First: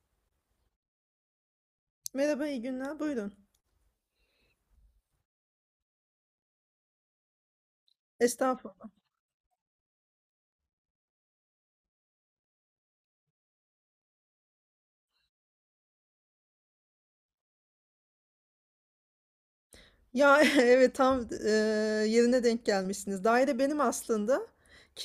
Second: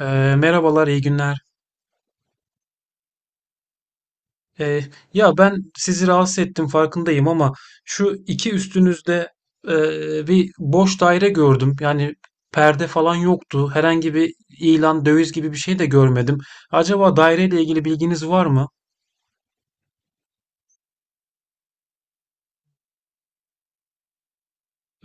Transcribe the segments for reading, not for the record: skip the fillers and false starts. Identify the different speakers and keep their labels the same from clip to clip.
Speaker 1: Ee, Merhabalar, iyi günler.
Speaker 2: Merhaba, iyi günler. Buyurun.
Speaker 1: Ee, Ya ben sizi rahatsız ettim, farkındayım, ama şu iki
Speaker 2: Estağfurullah.
Speaker 1: üstünüzde e, bir boş daire gördüm. Yani perde falan yoktu. Herhangi bir ilan, döviz gibi bir şey de görmedim. Acaba daireyle ilgili bilginiz var mı?
Speaker 2: Ya evet tam yerine denk gelmişsiniz. Daire benim aslında.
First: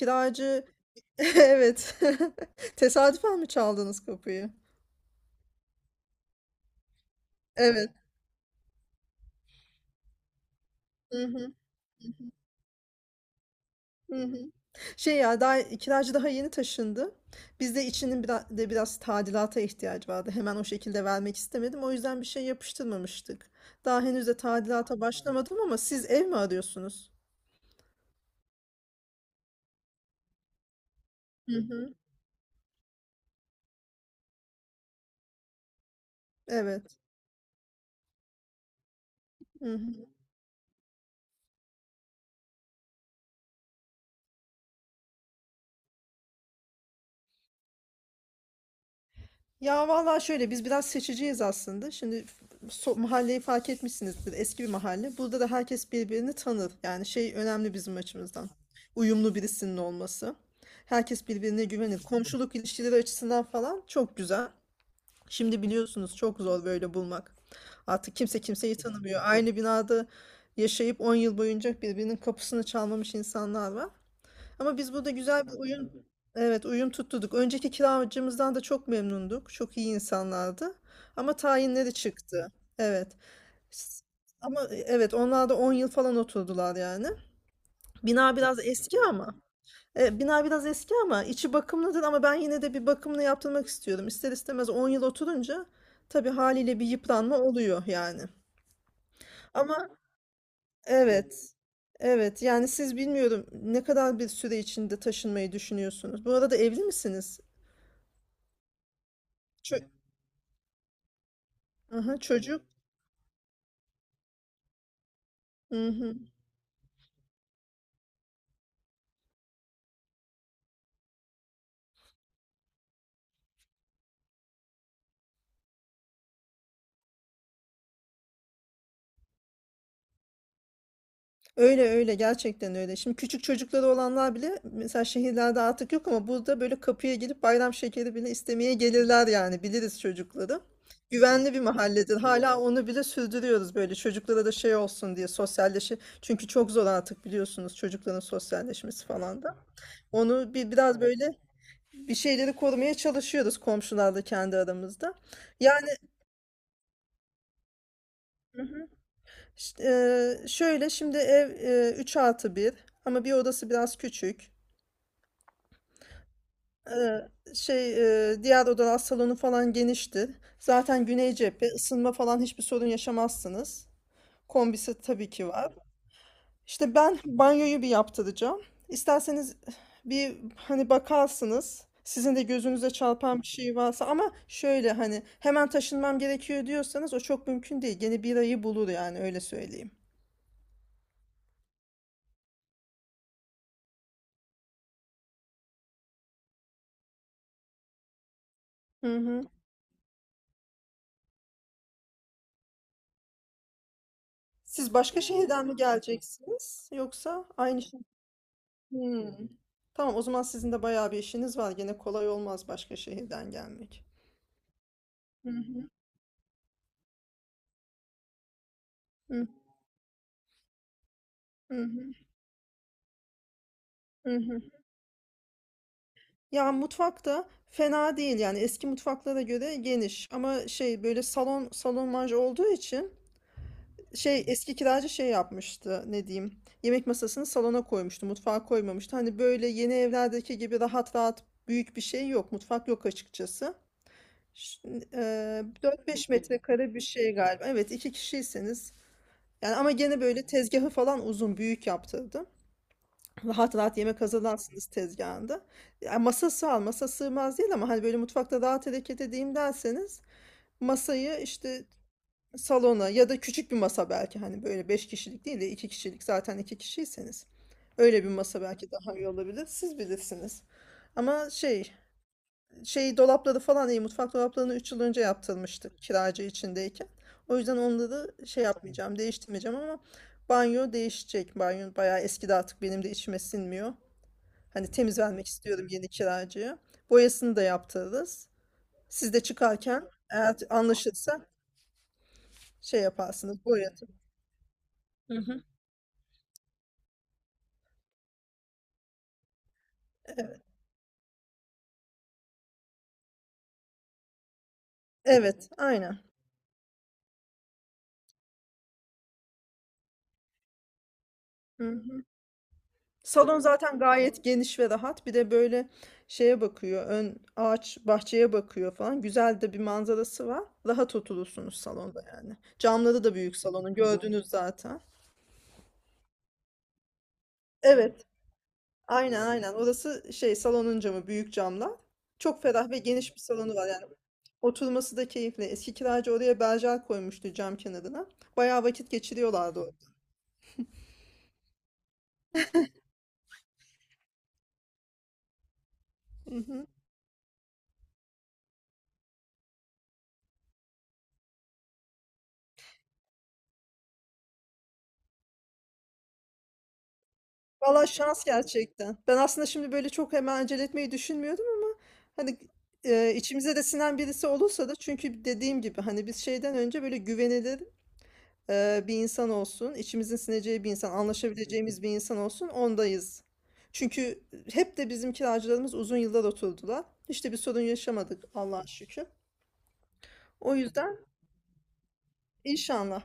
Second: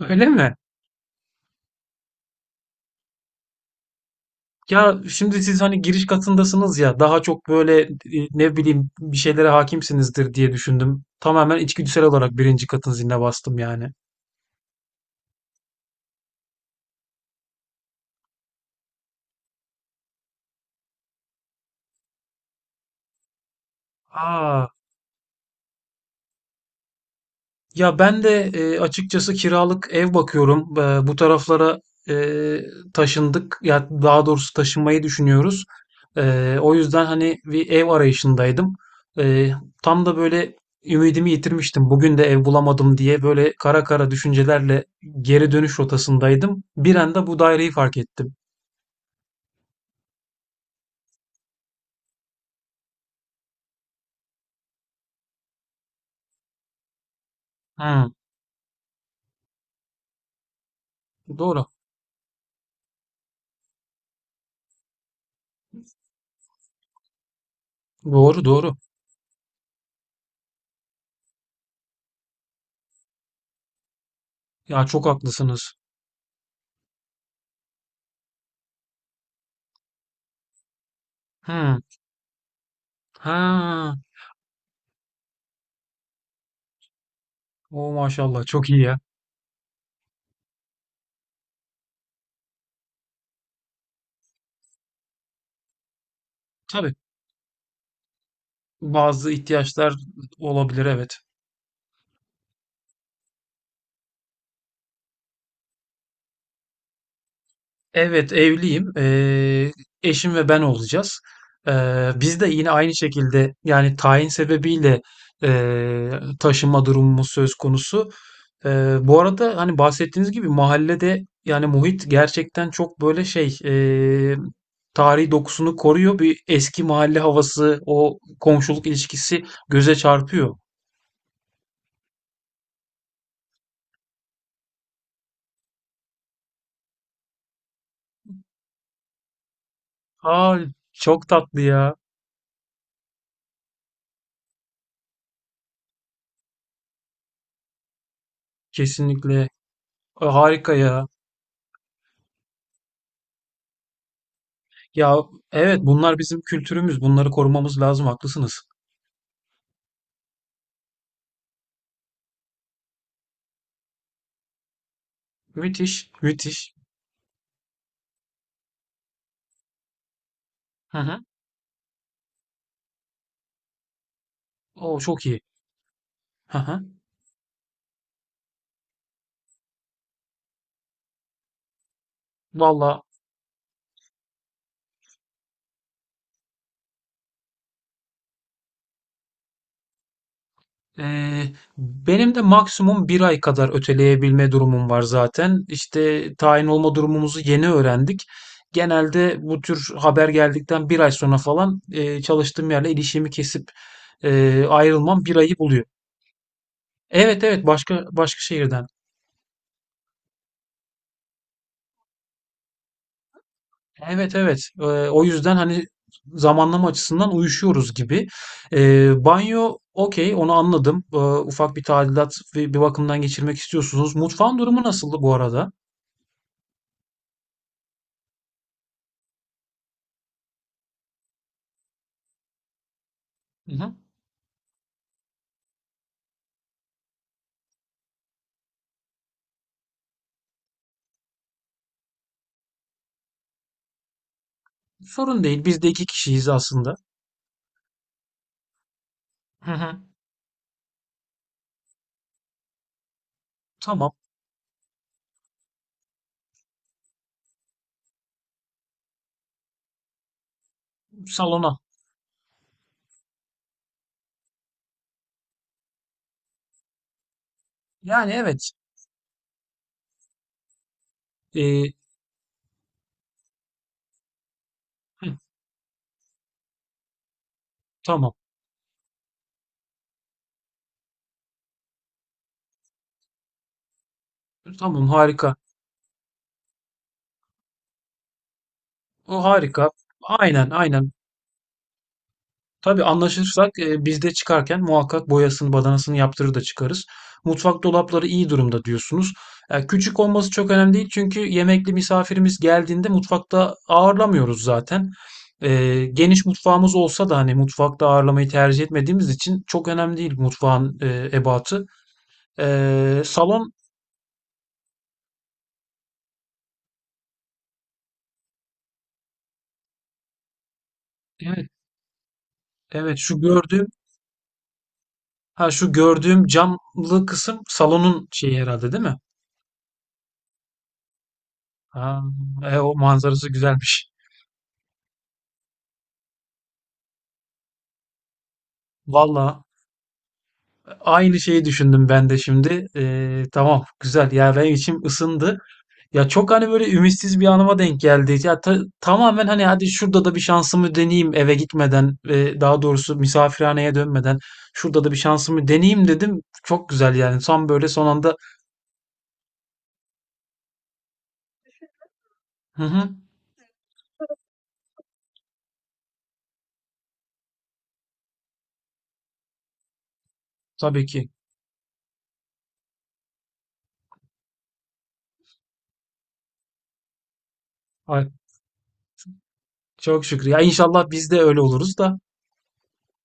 Speaker 1: Öyle mi?
Speaker 2: evet. Tesadüfen mi çaldınız kapıyı?
Speaker 1: Ya şimdi siz hani giriş katındasınız ya, daha çok böyle
Speaker 2: Evet.
Speaker 1: ne bileyim bir şeylere hakimsinizdir diye düşündüm.
Speaker 2: Hı hı.
Speaker 1: Tamamen içgüdüsel olarak birinci katın ziline bastım yani.
Speaker 2: Hı hı. Şey ya daha kiracı daha yeni taşındı. Biz de içinin biraz tadilata ihtiyacı vardı. Hemen o şekilde vermek istemedim. O yüzden bir şey yapıştırmamıştık. Daha henüz de
Speaker 1: Aa,
Speaker 2: tadilata başlamadım ama siz ev mi arıyorsunuz?
Speaker 1: ya ben de açıkçası kiralık ev bakıyorum. Bu
Speaker 2: Hı
Speaker 1: taraflara
Speaker 2: hı.
Speaker 1: e, taşındık. Ya daha doğrusu taşınmayı düşünüyoruz. O
Speaker 2: Evet.
Speaker 1: yüzden hani bir ev arayışındaydım. E,
Speaker 2: Hı
Speaker 1: Tam
Speaker 2: hı.
Speaker 1: da böyle ümidimi yitirmiştim. Bugün de ev bulamadım diye böyle kara kara düşüncelerle geri dönüş rotasındaydım. Bir anda bu daireyi fark ettim.
Speaker 2: Ya vallahi şöyle biz biraz seçiciyiz aslında. Şimdi mahalleyi fark etmişsinizdir. Eski bir mahalle. Burada da herkes birbirini tanır. Yani şey önemli bizim
Speaker 1: Hmm,
Speaker 2: açımızdan. Uyumlu birisinin olması. Herkes birbirine
Speaker 1: doğru.
Speaker 2: güvenir. Komşuluk ilişkileri açısından falan çok güzel. Şimdi biliyorsunuz çok zor böyle bulmak. Artık kimse
Speaker 1: Doğru, doğru.
Speaker 2: kimseyi tanımıyor. Aynı binada yaşayıp 10 yıl boyunca birbirinin kapısını çalmamış insanlar var. Ama
Speaker 1: Ya,
Speaker 2: biz
Speaker 1: çok
Speaker 2: burada güzel bir
Speaker 1: haklısınız.
Speaker 2: uyum, evet uyum tutturduk. Önceki kiracımızdan da çok memnunduk. Çok iyi insanlardı. Ama
Speaker 1: Hmm.
Speaker 2: tayinleri çıktı. Evet.
Speaker 1: Ha,
Speaker 2: S- Ama evet onlar da 10 yıl falan oturdular yani.
Speaker 1: o
Speaker 2: Bina
Speaker 1: maşallah,
Speaker 2: biraz
Speaker 1: çok iyi
Speaker 2: eski
Speaker 1: ya.
Speaker 2: ama. Bina biraz eski ama içi bakımlıdır ama ben yine de bir bakımını yaptırmak istiyorum. İster istemez 10 yıl oturunca tabii haliyle bir
Speaker 1: Tabii,
Speaker 2: yıpranma oluyor yani.
Speaker 1: bazı
Speaker 2: Ama
Speaker 1: ihtiyaçlar olabilir, evet.
Speaker 2: evet. Evet yani siz bilmiyorum ne kadar bir süre içinde taşınmayı düşünüyorsunuz. Bu arada evli misiniz?
Speaker 1: Evet, evliyim.
Speaker 2: Çö
Speaker 1: Eşim ve ben olacağız.
Speaker 2: Aha
Speaker 1: Biz de
Speaker 2: çocuk.
Speaker 1: yine aynı şekilde, yani tayin sebebiyle
Speaker 2: Hı hı.
Speaker 1: taşınma durumumuz söz konusu. Bu arada hani, bahsettiğiniz gibi mahallede, yani muhit gerçekten çok böyle şey tarihi dokusunu koruyor. Bir eski mahalle havası, o komşuluk ilişkisi göze çarpıyor.
Speaker 2: Öyle öyle gerçekten öyle. Şimdi küçük çocukları olanlar bile mesela şehirlerde artık yok ama burada böyle kapıya gelip bayram şekeri bile istemeye gelirler yani biliriz
Speaker 1: Aa,
Speaker 2: çocukları.
Speaker 1: çok
Speaker 2: Güvenli
Speaker 1: tatlı
Speaker 2: bir
Speaker 1: ya.
Speaker 2: mahalledir. Hala onu bile sürdürüyoruz böyle çocuklara da şey olsun diye sosyalleşi. Çünkü çok zor artık biliyorsunuz çocukların sosyalleşmesi falan
Speaker 1: Kesinlikle.
Speaker 2: da. Onu bir
Speaker 1: Harika
Speaker 2: biraz
Speaker 1: ya.
Speaker 2: böyle bir şeyleri korumaya çalışıyoruz komşularla kendi aramızda.
Speaker 1: Ya evet,
Speaker 2: Yani
Speaker 1: bunlar bizim kültürümüz. Bunları korumamız lazım. Haklısınız.
Speaker 2: Şöyle şimdi ev 3+1 ama bir odası biraz küçük.
Speaker 1: Müthiş, müthiş.
Speaker 2: Eee, şey diğer odalar salonu falan geniştir.
Speaker 1: Hı
Speaker 2: Zaten
Speaker 1: hı.
Speaker 2: güney cephe ısınma falan hiçbir sorun yaşamazsınız. Kombisi
Speaker 1: O çok
Speaker 2: tabii
Speaker 1: iyi.
Speaker 2: ki var.
Speaker 1: Hı hı.
Speaker 2: İşte ben banyoyu bir yaptıracağım. İsterseniz bir hani bakarsınız. Sizin de gözünüze
Speaker 1: Valla,
Speaker 2: çarpan bir şey varsa ama şöyle hani hemen taşınmam gerekiyor diyorsanız o çok mümkün değil. Gene bir ayı bulur yani öyle söyleyeyim.
Speaker 1: eee, benim de maksimum bir ay kadar öteleyebilme durumum var zaten. İşte tayin olma durumumuzu yeni öğrendik.
Speaker 2: Hı
Speaker 1: Genelde
Speaker 2: hı.
Speaker 1: bu tür haber geldikten bir ay sonra falan çalıştığım yerle ilişkimi kesip
Speaker 2: Siz başka
Speaker 1: ayrılmam bir ayı
Speaker 2: şehirden mi
Speaker 1: buluyor.
Speaker 2: geleceksiniz
Speaker 1: Evet,
Speaker 2: yoksa
Speaker 1: evet,
Speaker 2: aynı şey?
Speaker 1: başka başka şehirden.
Speaker 2: Hmm. Tamam o zaman sizin de bayağı bir işiniz var. Gene kolay olmaz başka şehirden gelmek.
Speaker 1: Evet, evet. O
Speaker 2: Hı
Speaker 1: yüzden hani
Speaker 2: hı,
Speaker 1: zamanlama açısından uyuşuyoruz gibi.
Speaker 2: hı
Speaker 1: Banyo okey, onu anladım. Ufak bir
Speaker 2: hı,
Speaker 1: tadilat ve bir bakımdan geçirmek istiyorsunuz.
Speaker 2: hı
Speaker 1: Mutfağın
Speaker 2: hı.
Speaker 1: durumu nasıldı bu arada?
Speaker 2: Ya mutfakta fena değil yani eski mutfaklara göre geniş ama şey böyle salon manja olduğu için
Speaker 1: Hı hı.
Speaker 2: şey eski kiracı şey yapmıştı ne diyeyim, yemek masasını salona koymuştu, mutfağa koymamıştı. Hani böyle yeni evlerdeki gibi rahat rahat büyük bir şey yok, mutfak yok açıkçası. Ş-
Speaker 1: Sorun değil. Biz de iki
Speaker 2: 4-5
Speaker 1: kişiyiz aslında.
Speaker 2: metrekare bir şey galiba. Evet, iki kişiyseniz.
Speaker 1: Hı
Speaker 2: Yani ama
Speaker 1: hı.
Speaker 2: gene böyle tezgahı falan uzun büyük yaptırdım. Rahat rahat
Speaker 1: Tamam.
Speaker 2: yemek hazırlarsınız tezgahında. Yani masası al masa sığmaz değil ama hani böyle mutfakta rahat hareket edeyim derseniz masayı
Speaker 1: Salona.
Speaker 2: işte salona ya da küçük bir masa, belki hani böyle 5 kişilik değil de 2 kişilik, zaten 2 kişiyseniz. Öyle bir
Speaker 1: Yani
Speaker 2: masa
Speaker 1: evet.
Speaker 2: belki daha iyi olabilir. Siz bilirsiniz. Ama şey,
Speaker 1: Ee,
Speaker 2: dolapları falan iyi, mutfak dolaplarını 3 yıl önce
Speaker 1: hı,
Speaker 2: yaptırmıştık kiracı içindeyken. O yüzden
Speaker 1: tamam.
Speaker 2: onları şey yapmayacağım, değiştirmeyeceğim ama banyo değişecek. Banyo bayağı eskidi, artık benim de içime sinmiyor. Hani
Speaker 1: Tamam,
Speaker 2: temiz vermek
Speaker 1: harika.
Speaker 2: istiyorum yeni kiracıya. Boyasını da yaptırırız. Siz de
Speaker 1: O harika.
Speaker 2: çıkarken eğer
Speaker 1: Aynen, aynen.
Speaker 2: anlaşırsa şey
Speaker 1: Tabii,
Speaker 2: yaparsınız,
Speaker 1: anlaşırsak
Speaker 2: boyatın.
Speaker 1: biz de çıkarken muhakkak
Speaker 2: Hı hı.
Speaker 1: boyasını, badanasını yaptırır da çıkarız. Mutfak dolapları iyi durumda diyorsunuz. Küçük olması çok önemli değil çünkü yemekli misafirimiz geldiğinde mutfakta ağırlamıyoruz zaten.
Speaker 2: Evet, aynen.
Speaker 1: Geniş mutfağımız olsa da hani, mutfakta ağırlamayı tercih etmediğimiz için çok önemli değil mutfağın ebatı.
Speaker 2: Hı. Salon
Speaker 1: Salon,
Speaker 2: zaten gayet geniş ve rahat. Bir de böyle şeye bakıyor. Ön ağaç bahçeye bakıyor falan. Güzel de bir manzarası var. Rahat
Speaker 1: evet,
Speaker 2: oturursunuz salonda yani.
Speaker 1: evet,
Speaker 2: Camları da
Speaker 1: şu
Speaker 2: büyük
Speaker 1: gördüğüm,
Speaker 2: salonun. Gördünüz zaten.
Speaker 1: ha şu gördüğüm camlı kısım
Speaker 2: Evet.
Speaker 1: salonun şeyi herhalde değil mi?
Speaker 2: Aynen aynen. Orası şey, salonun camı, büyük camlar.
Speaker 1: Ha,
Speaker 2: Çok ferah
Speaker 1: o
Speaker 2: ve geniş bir
Speaker 1: manzarası
Speaker 2: salonu var yani.
Speaker 1: güzelmiş.
Speaker 2: Oturması da keyifli. Eski kiracı oraya berjer koymuştu cam kenarına. Bayağı vakit
Speaker 1: Valla,
Speaker 2: geçiriyorlardı orada.
Speaker 1: aynı şeyi düşündüm ben de şimdi. Tamam, güzel ya, benim içim ısındı. Ya çok hani
Speaker 2: Mhm.
Speaker 1: böyle ümitsiz bir anıma denk geldi. Ya tamamen hani, hadi şurada da bir şansımı deneyeyim eve gitmeden ve daha doğrusu misafirhaneye dönmeden şurada da bir şansımı deneyeyim dedim. Çok güzel yani, son böyle son
Speaker 2: Valla
Speaker 1: anda.
Speaker 2: şans gerçekten. Ben aslında şimdi böyle çok hemen acele etmeyi düşünmüyordum ama hani
Speaker 1: Hı hı,
Speaker 2: içimize de sinen birisi olursa da, çünkü dediğim gibi hani biz şeyden önce böyle güvenilir bir insan olsun, içimizin sineceği bir
Speaker 1: tabii
Speaker 2: insan,
Speaker 1: ki.
Speaker 2: anlaşabileceğimiz bir insan olsun ondayız. Çünkü hep de bizim kiracılarımız uzun yıllar oturdular. Hiç de bir sorun
Speaker 1: Ay,
Speaker 2: yaşamadık Allah'a şükür.
Speaker 1: çok şükür. Ya
Speaker 2: O
Speaker 1: inşallah
Speaker 2: yüzden
Speaker 1: biz de öyle oluruz da.
Speaker 2: inşallah,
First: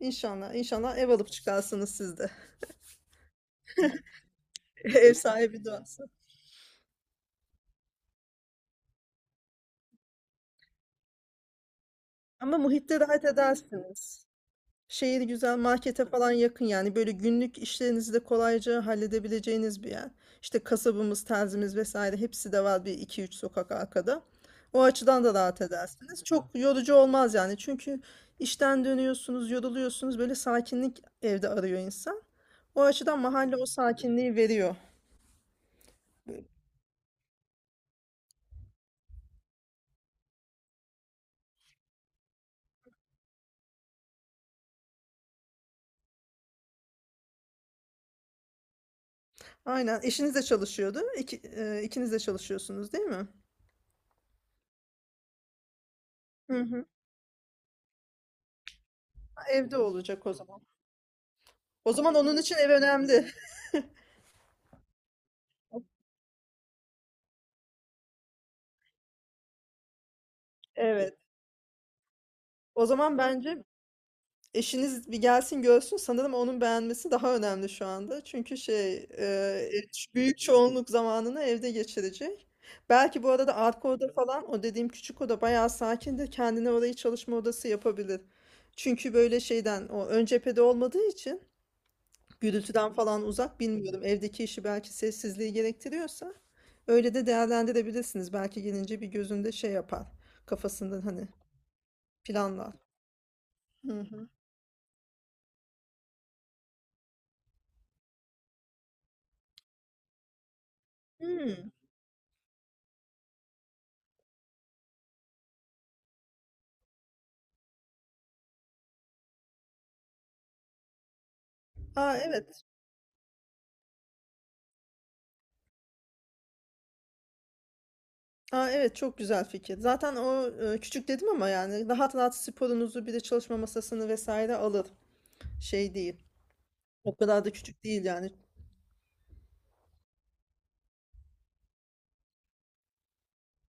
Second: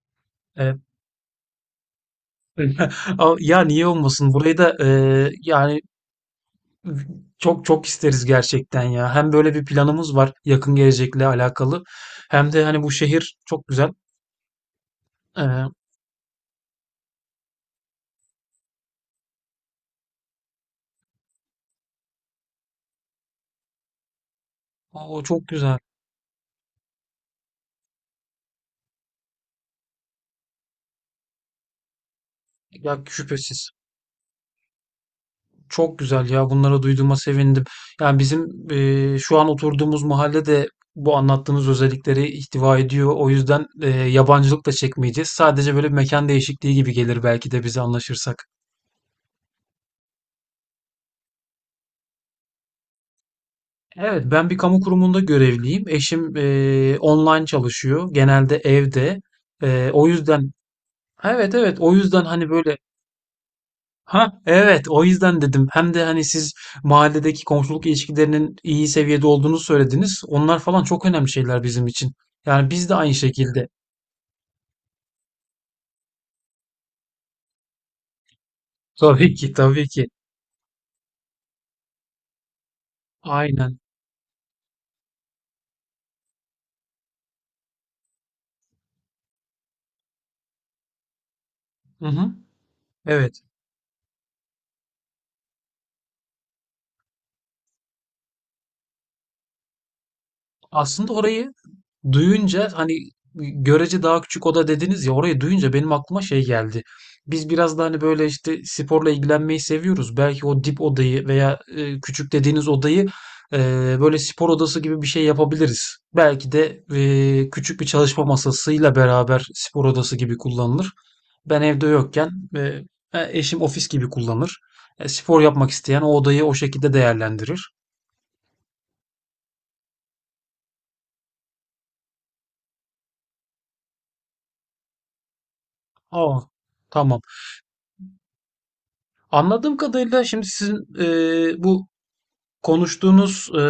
Speaker 2: inşallah,
Speaker 1: Ee,
Speaker 2: inşallah ev alıp çıkarsınız siz de.
Speaker 1: Ama ya, niye olmasın? Burayı da
Speaker 2: Ev sahibi
Speaker 1: yani,
Speaker 2: duası.
Speaker 1: çok çok isteriz gerçekten ya. Hem böyle bir planımız var yakın gelecekle alakalı. Hem
Speaker 2: Ama
Speaker 1: de hani bu
Speaker 2: muhitte rahat
Speaker 1: şehir çok güzel.
Speaker 2: edersiniz. Şehir güzel,
Speaker 1: Ee,
Speaker 2: markete falan yakın, yani böyle günlük işlerinizi de kolayca halledebileceğiniz bir yer. İşte kasabımız, terzimiz vesaire hepsi de var bir iki üç sokak arkada. O
Speaker 1: O
Speaker 2: açıdan da
Speaker 1: çok
Speaker 2: rahat
Speaker 1: güzel.
Speaker 2: edersiniz. Çok yorucu olmaz yani, çünkü işten dönüyorsunuz, yoruluyorsunuz, böyle sakinlik evde arıyor insan. O
Speaker 1: Ya
Speaker 2: açıdan mahalle o
Speaker 1: şüphesiz.
Speaker 2: sakinliği veriyor.
Speaker 1: Çok güzel ya. Bunları duyduğuma sevindim. Yani bizim şu an oturduğumuz mahalle de bu anlattığınız özellikleri ihtiva ediyor. O yüzden yabancılık da çekmeyeceğiz. Sadece böyle bir mekan değişikliği gibi gelir belki de bize, anlaşırsak.
Speaker 2: Aynen, eşiniz de çalışıyordu. İkiniz de çalışıyorsunuz değil mi?
Speaker 1: Evet, ben bir kamu kurumunda görevliyim. Eşim
Speaker 2: Hı hı.
Speaker 1: online çalışıyor. Genelde evde.
Speaker 2: Evde
Speaker 1: O
Speaker 2: olacak o
Speaker 1: yüzden,
Speaker 2: zaman.
Speaker 1: evet evet, o
Speaker 2: O zaman
Speaker 1: yüzden
Speaker 2: onun
Speaker 1: hani
Speaker 2: için ev
Speaker 1: böyle,
Speaker 2: önemli.
Speaker 1: ha evet, o yüzden dedim. Hem de hani siz mahalledeki komşuluk ilişkilerinin iyi seviyede olduğunu söylediniz. Onlar falan çok
Speaker 2: Evet.
Speaker 1: önemli şeyler bizim için. Yani
Speaker 2: O
Speaker 1: biz de aynı
Speaker 2: zaman bence
Speaker 1: şekilde.
Speaker 2: eşiniz bir gelsin görsün. Sanırım onun beğenmesi daha önemli şu anda. Çünkü şey,
Speaker 1: Tabii ki, tabii ki.
Speaker 2: büyük çoğunluk zamanını evde geçirecek. Belki bu arada
Speaker 1: Aynen.
Speaker 2: arka oda falan, o dediğim küçük oda, bayağı sakin, de kendine orayı çalışma odası yapabilir. Çünkü böyle şeyden, o ön cephede olmadığı için
Speaker 1: Hı hı.
Speaker 2: gürültüden falan
Speaker 1: Evet.
Speaker 2: uzak, bilmiyorum, evdeki işi belki sessizliği gerektiriyorsa öyle de değerlendirebilirsiniz. Belki gelince bir gözünde şey yapar, kafasından
Speaker 1: Aslında
Speaker 2: hani
Speaker 1: orayı duyunca
Speaker 2: planlar.
Speaker 1: hani,
Speaker 2: Hı
Speaker 1: görece daha
Speaker 2: hı.
Speaker 1: küçük oda dediniz ya, orayı duyunca benim aklıma şey geldi. Biz biraz da hani böyle işte sporla ilgilenmeyi seviyoruz. Belki o dip odayı veya
Speaker 2: Hmm.
Speaker 1: küçük dediğiniz odayı e, böyle spor odası gibi bir şey yapabiliriz. Belki de küçük bir çalışma masasıyla beraber spor odası gibi kullanılır. Ben evde
Speaker 2: Aa,
Speaker 1: yokken e,
Speaker 2: evet.
Speaker 1: eşim ofis gibi kullanır. Spor yapmak isteyen o odayı o şekilde değerlendirir.
Speaker 2: Aa, evet çok güzel fikir. Zaten o küçük dedim ama yani rahat rahat sporunuzu bir de çalışma masasını vesaire alır. Şey değil.
Speaker 1: Aa,
Speaker 2: O
Speaker 1: tamam.
Speaker 2: kadar da küçük değil yani.
Speaker 1: Anladığım kadarıyla şimdi sizin bu konuştuğunuz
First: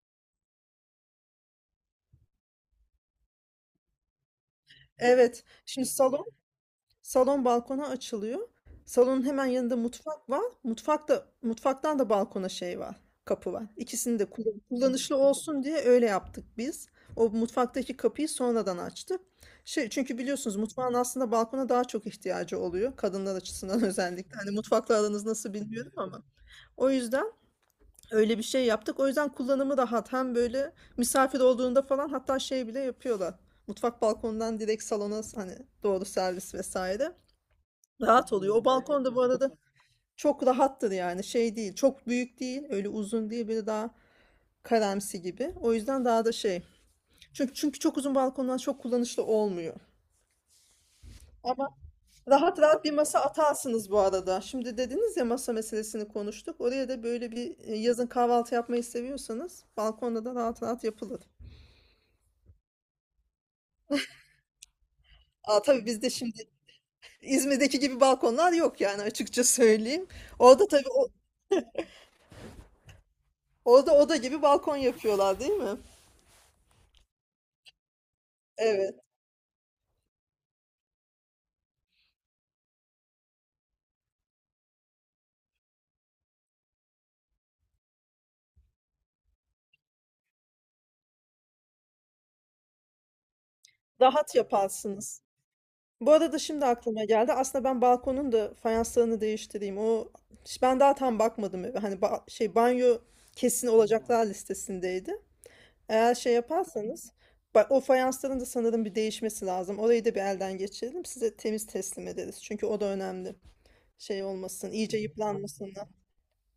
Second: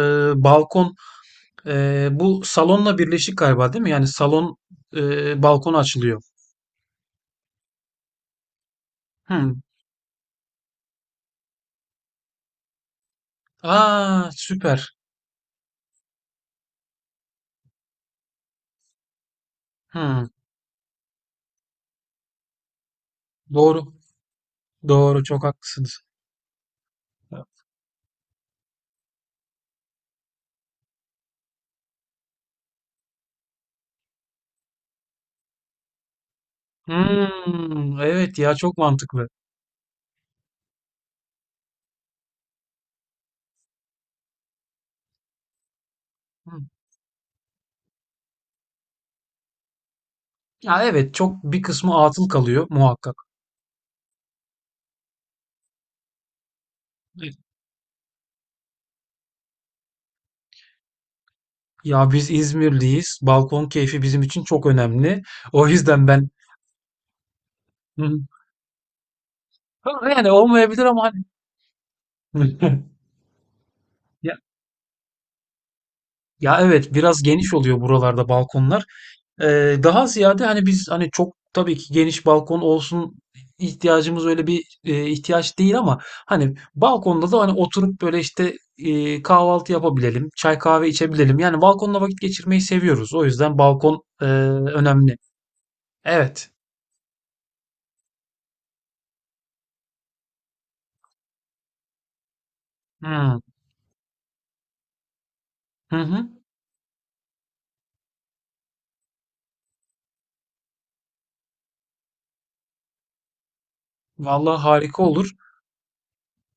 Speaker 1: balkon, bu salonla birleşik galiba, değil mi? Yani salon
Speaker 2: Evet.
Speaker 1: balkona
Speaker 2: Şimdi
Speaker 1: açılıyor.
Speaker 2: salon balkona açılıyor. Salonun hemen
Speaker 1: Hmm.
Speaker 2: yanında mutfak var. Mutfaktan da balkona şey var. Kapı var. İkisini de
Speaker 1: Aa, süper.
Speaker 2: kullanışlı olsun diye öyle yaptık biz. O mutfaktaki kapıyı sonradan açtık. Şey, çünkü
Speaker 1: Hmm.
Speaker 2: biliyorsunuz mutfağın aslında balkona daha çok ihtiyacı oluyor. Kadınlar açısından
Speaker 1: Doğru.
Speaker 2: özellikle. Hani mutfakla
Speaker 1: Doğru.
Speaker 2: aranız
Speaker 1: Çok
Speaker 2: nasıl bilmiyorum
Speaker 1: haklısınız.
Speaker 2: ama. O yüzden öyle bir şey yaptık. O yüzden kullanımı rahat. Hem böyle misafir olduğunda falan hatta şey bile yapıyorlar. Mutfak balkonundan direkt salona hani doğru servis vesaire.
Speaker 1: Hmm.
Speaker 2: Rahat
Speaker 1: Evet ya,
Speaker 2: oluyor. O
Speaker 1: çok
Speaker 2: balkon da bu
Speaker 1: mantıklı.
Speaker 2: arada çok rahattır yani. Şey değil. Çok büyük değil. Öyle uzun değil. Böyle daha karamsi gibi. O yüzden daha da
Speaker 1: Hmm.
Speaker 2: şey. Çünkü çok uzun balkonlar çok kullanışlı olmuyor.
Speaker 1: Ya evet, çok bir
Speaker 2: Ama
Speaker 1: kısmı atıl
Speaker 2: rahat
Speaker 1: kalıyor
Speaker 2: rahat bir
Speaker 1: muhakkak.
Speaker 2: masa atarsınız bu arada. Şimdi dediniz ya masa meselesini konuştuk. Oraya da böyle
Speaker 1: Evet.
Speaker 2: bir yazın kahvaltı yapmayı seviyorsanız balkonda da rahat rahat yapılır.
Speaker 1: Ya biz İzmirliyiz. Balkon keyfi bizim için çok önemli.
Speaker 2: Aa,
Speaker 1: O
Speaker 2: tabii
Speaker 1: yüzden
Speaker 2: bizde
Speaker 1: ben.
Speaker 2: şimdi İzmir'deki gibi
Speaker 1: Hmm.
Speaker 2: balkonlar yok yani, açıkça söyleyeyim.
Speaker 1: Ha, yani
Speaker 2: Orada
Speaker 1: olmayabilir
Speaker 2: tabii
Speaker 1: ama hani
Speaker 2: orada oda
Speaker 1: Ya,
Speaker 2: gibi balkon yapıyorlar değil mi?
Speaker 1: ya, evet biraz geniş oluyor buralarda balkonlar.
Speaker 2: Evet.
Speaker 1: Daha ziyade hani biz hani çok tabii ki geniş balkon olsun, ihtiyacımız öyle bir ihtiyaç değil ama hani balkonda da hani oturup böyle işte kahvaltı yapabilelim, çay kahve içebilelim. Yani balkonda vakit geçirmeyi seviyoruz. O yüzden balkon
Speaker 2: Rahat
Speaker 1: önemli.
Speaker 2: yaparsınız. Bu arada
Speaker 1: Evet.
Speaker 2: şimdi aklıma geldi. Aslında ben balkonun da fayanslarını değiştireyim. O, ben daha tam bakmadım eve. Hani şey, banyo
Speaker 1: Hmm.
Speaker 2: kesin olacaklar listesindeydi.
Speaker 1: Hı
Speaker 2: Eğer
Speaker 1: hı.
Speaker 2: şey yaparsanız, bak, o fayansların da sanırım bir değişmesi lazım. Orayı da bir elden geçirelim. Size temiz teslim ederiz. Çünkü o da önemli. Şey
Speaker 1: Vallahi
Speaker 2: olmasın, iyice
Speaker 1: harika olur.
Speaker 2: yıpranmasınlar.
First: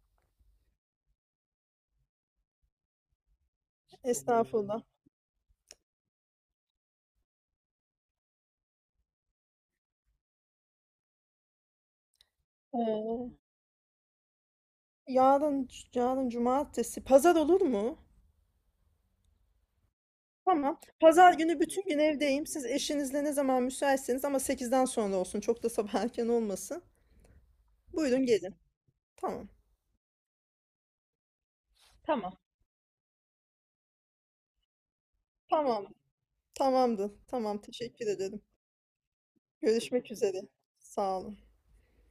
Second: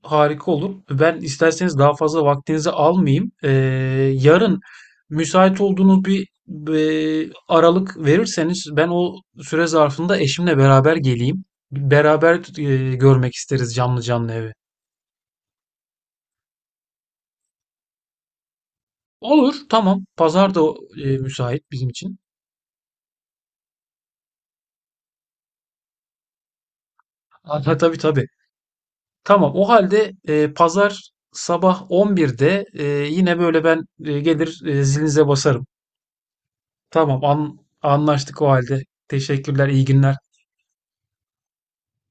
Speaker 1: Harika olur. Ben isterseniz daha fazla vaktinizi almayayım. Yarın
Speaker 2: Estağfurullah.
Speaker 1: müsait olduğunuz bir aralık verirseniz ben o süre zarfında eşimle beraber geleyim. Beraber
Speaker 2: Ee,
Speaker 1: görmek isteriz canlı canlı evi.
Speaker 2: yarın, yarın cumartesi, pazar olur mu?
Speaker 1: Olur, tamam. Pazar da
Speaker 2: Tamam. Pazar günü
Speaker 1: müsait
Speaker 2: bütün
Speaker 1: bizim
Speaker 2: gün
Speaker 1: için.
Speaker 2: evdeyim. Siz eşinizle ne zaman müsaitseniz, ama 8'den sonra olsun. Çok da sabah erken olmasın.
Speaker 1: Ha, tabii tabii.
Speaker 2: Buyurun gelin. Tamam.
Speaker 1: Tamam. O halde pazar sabah
Speaker 2: Tamam.
Speaker 1: 11'de, yine böyle ben gelir, zilinize basarım.
Speaker 2: Tamam. Tamamdır.
Speaker 1: Tamam,
Speaker 2: Tamam. Teşekkür
Speaker 1: anlaştık
Speaker 2: ederim.
Speaker 1: o halde. Teşekkürler, iyi
Speaker 2: Görüşmek
Speaker 1: günler.
Speaker 2: üzere. Sağ olun.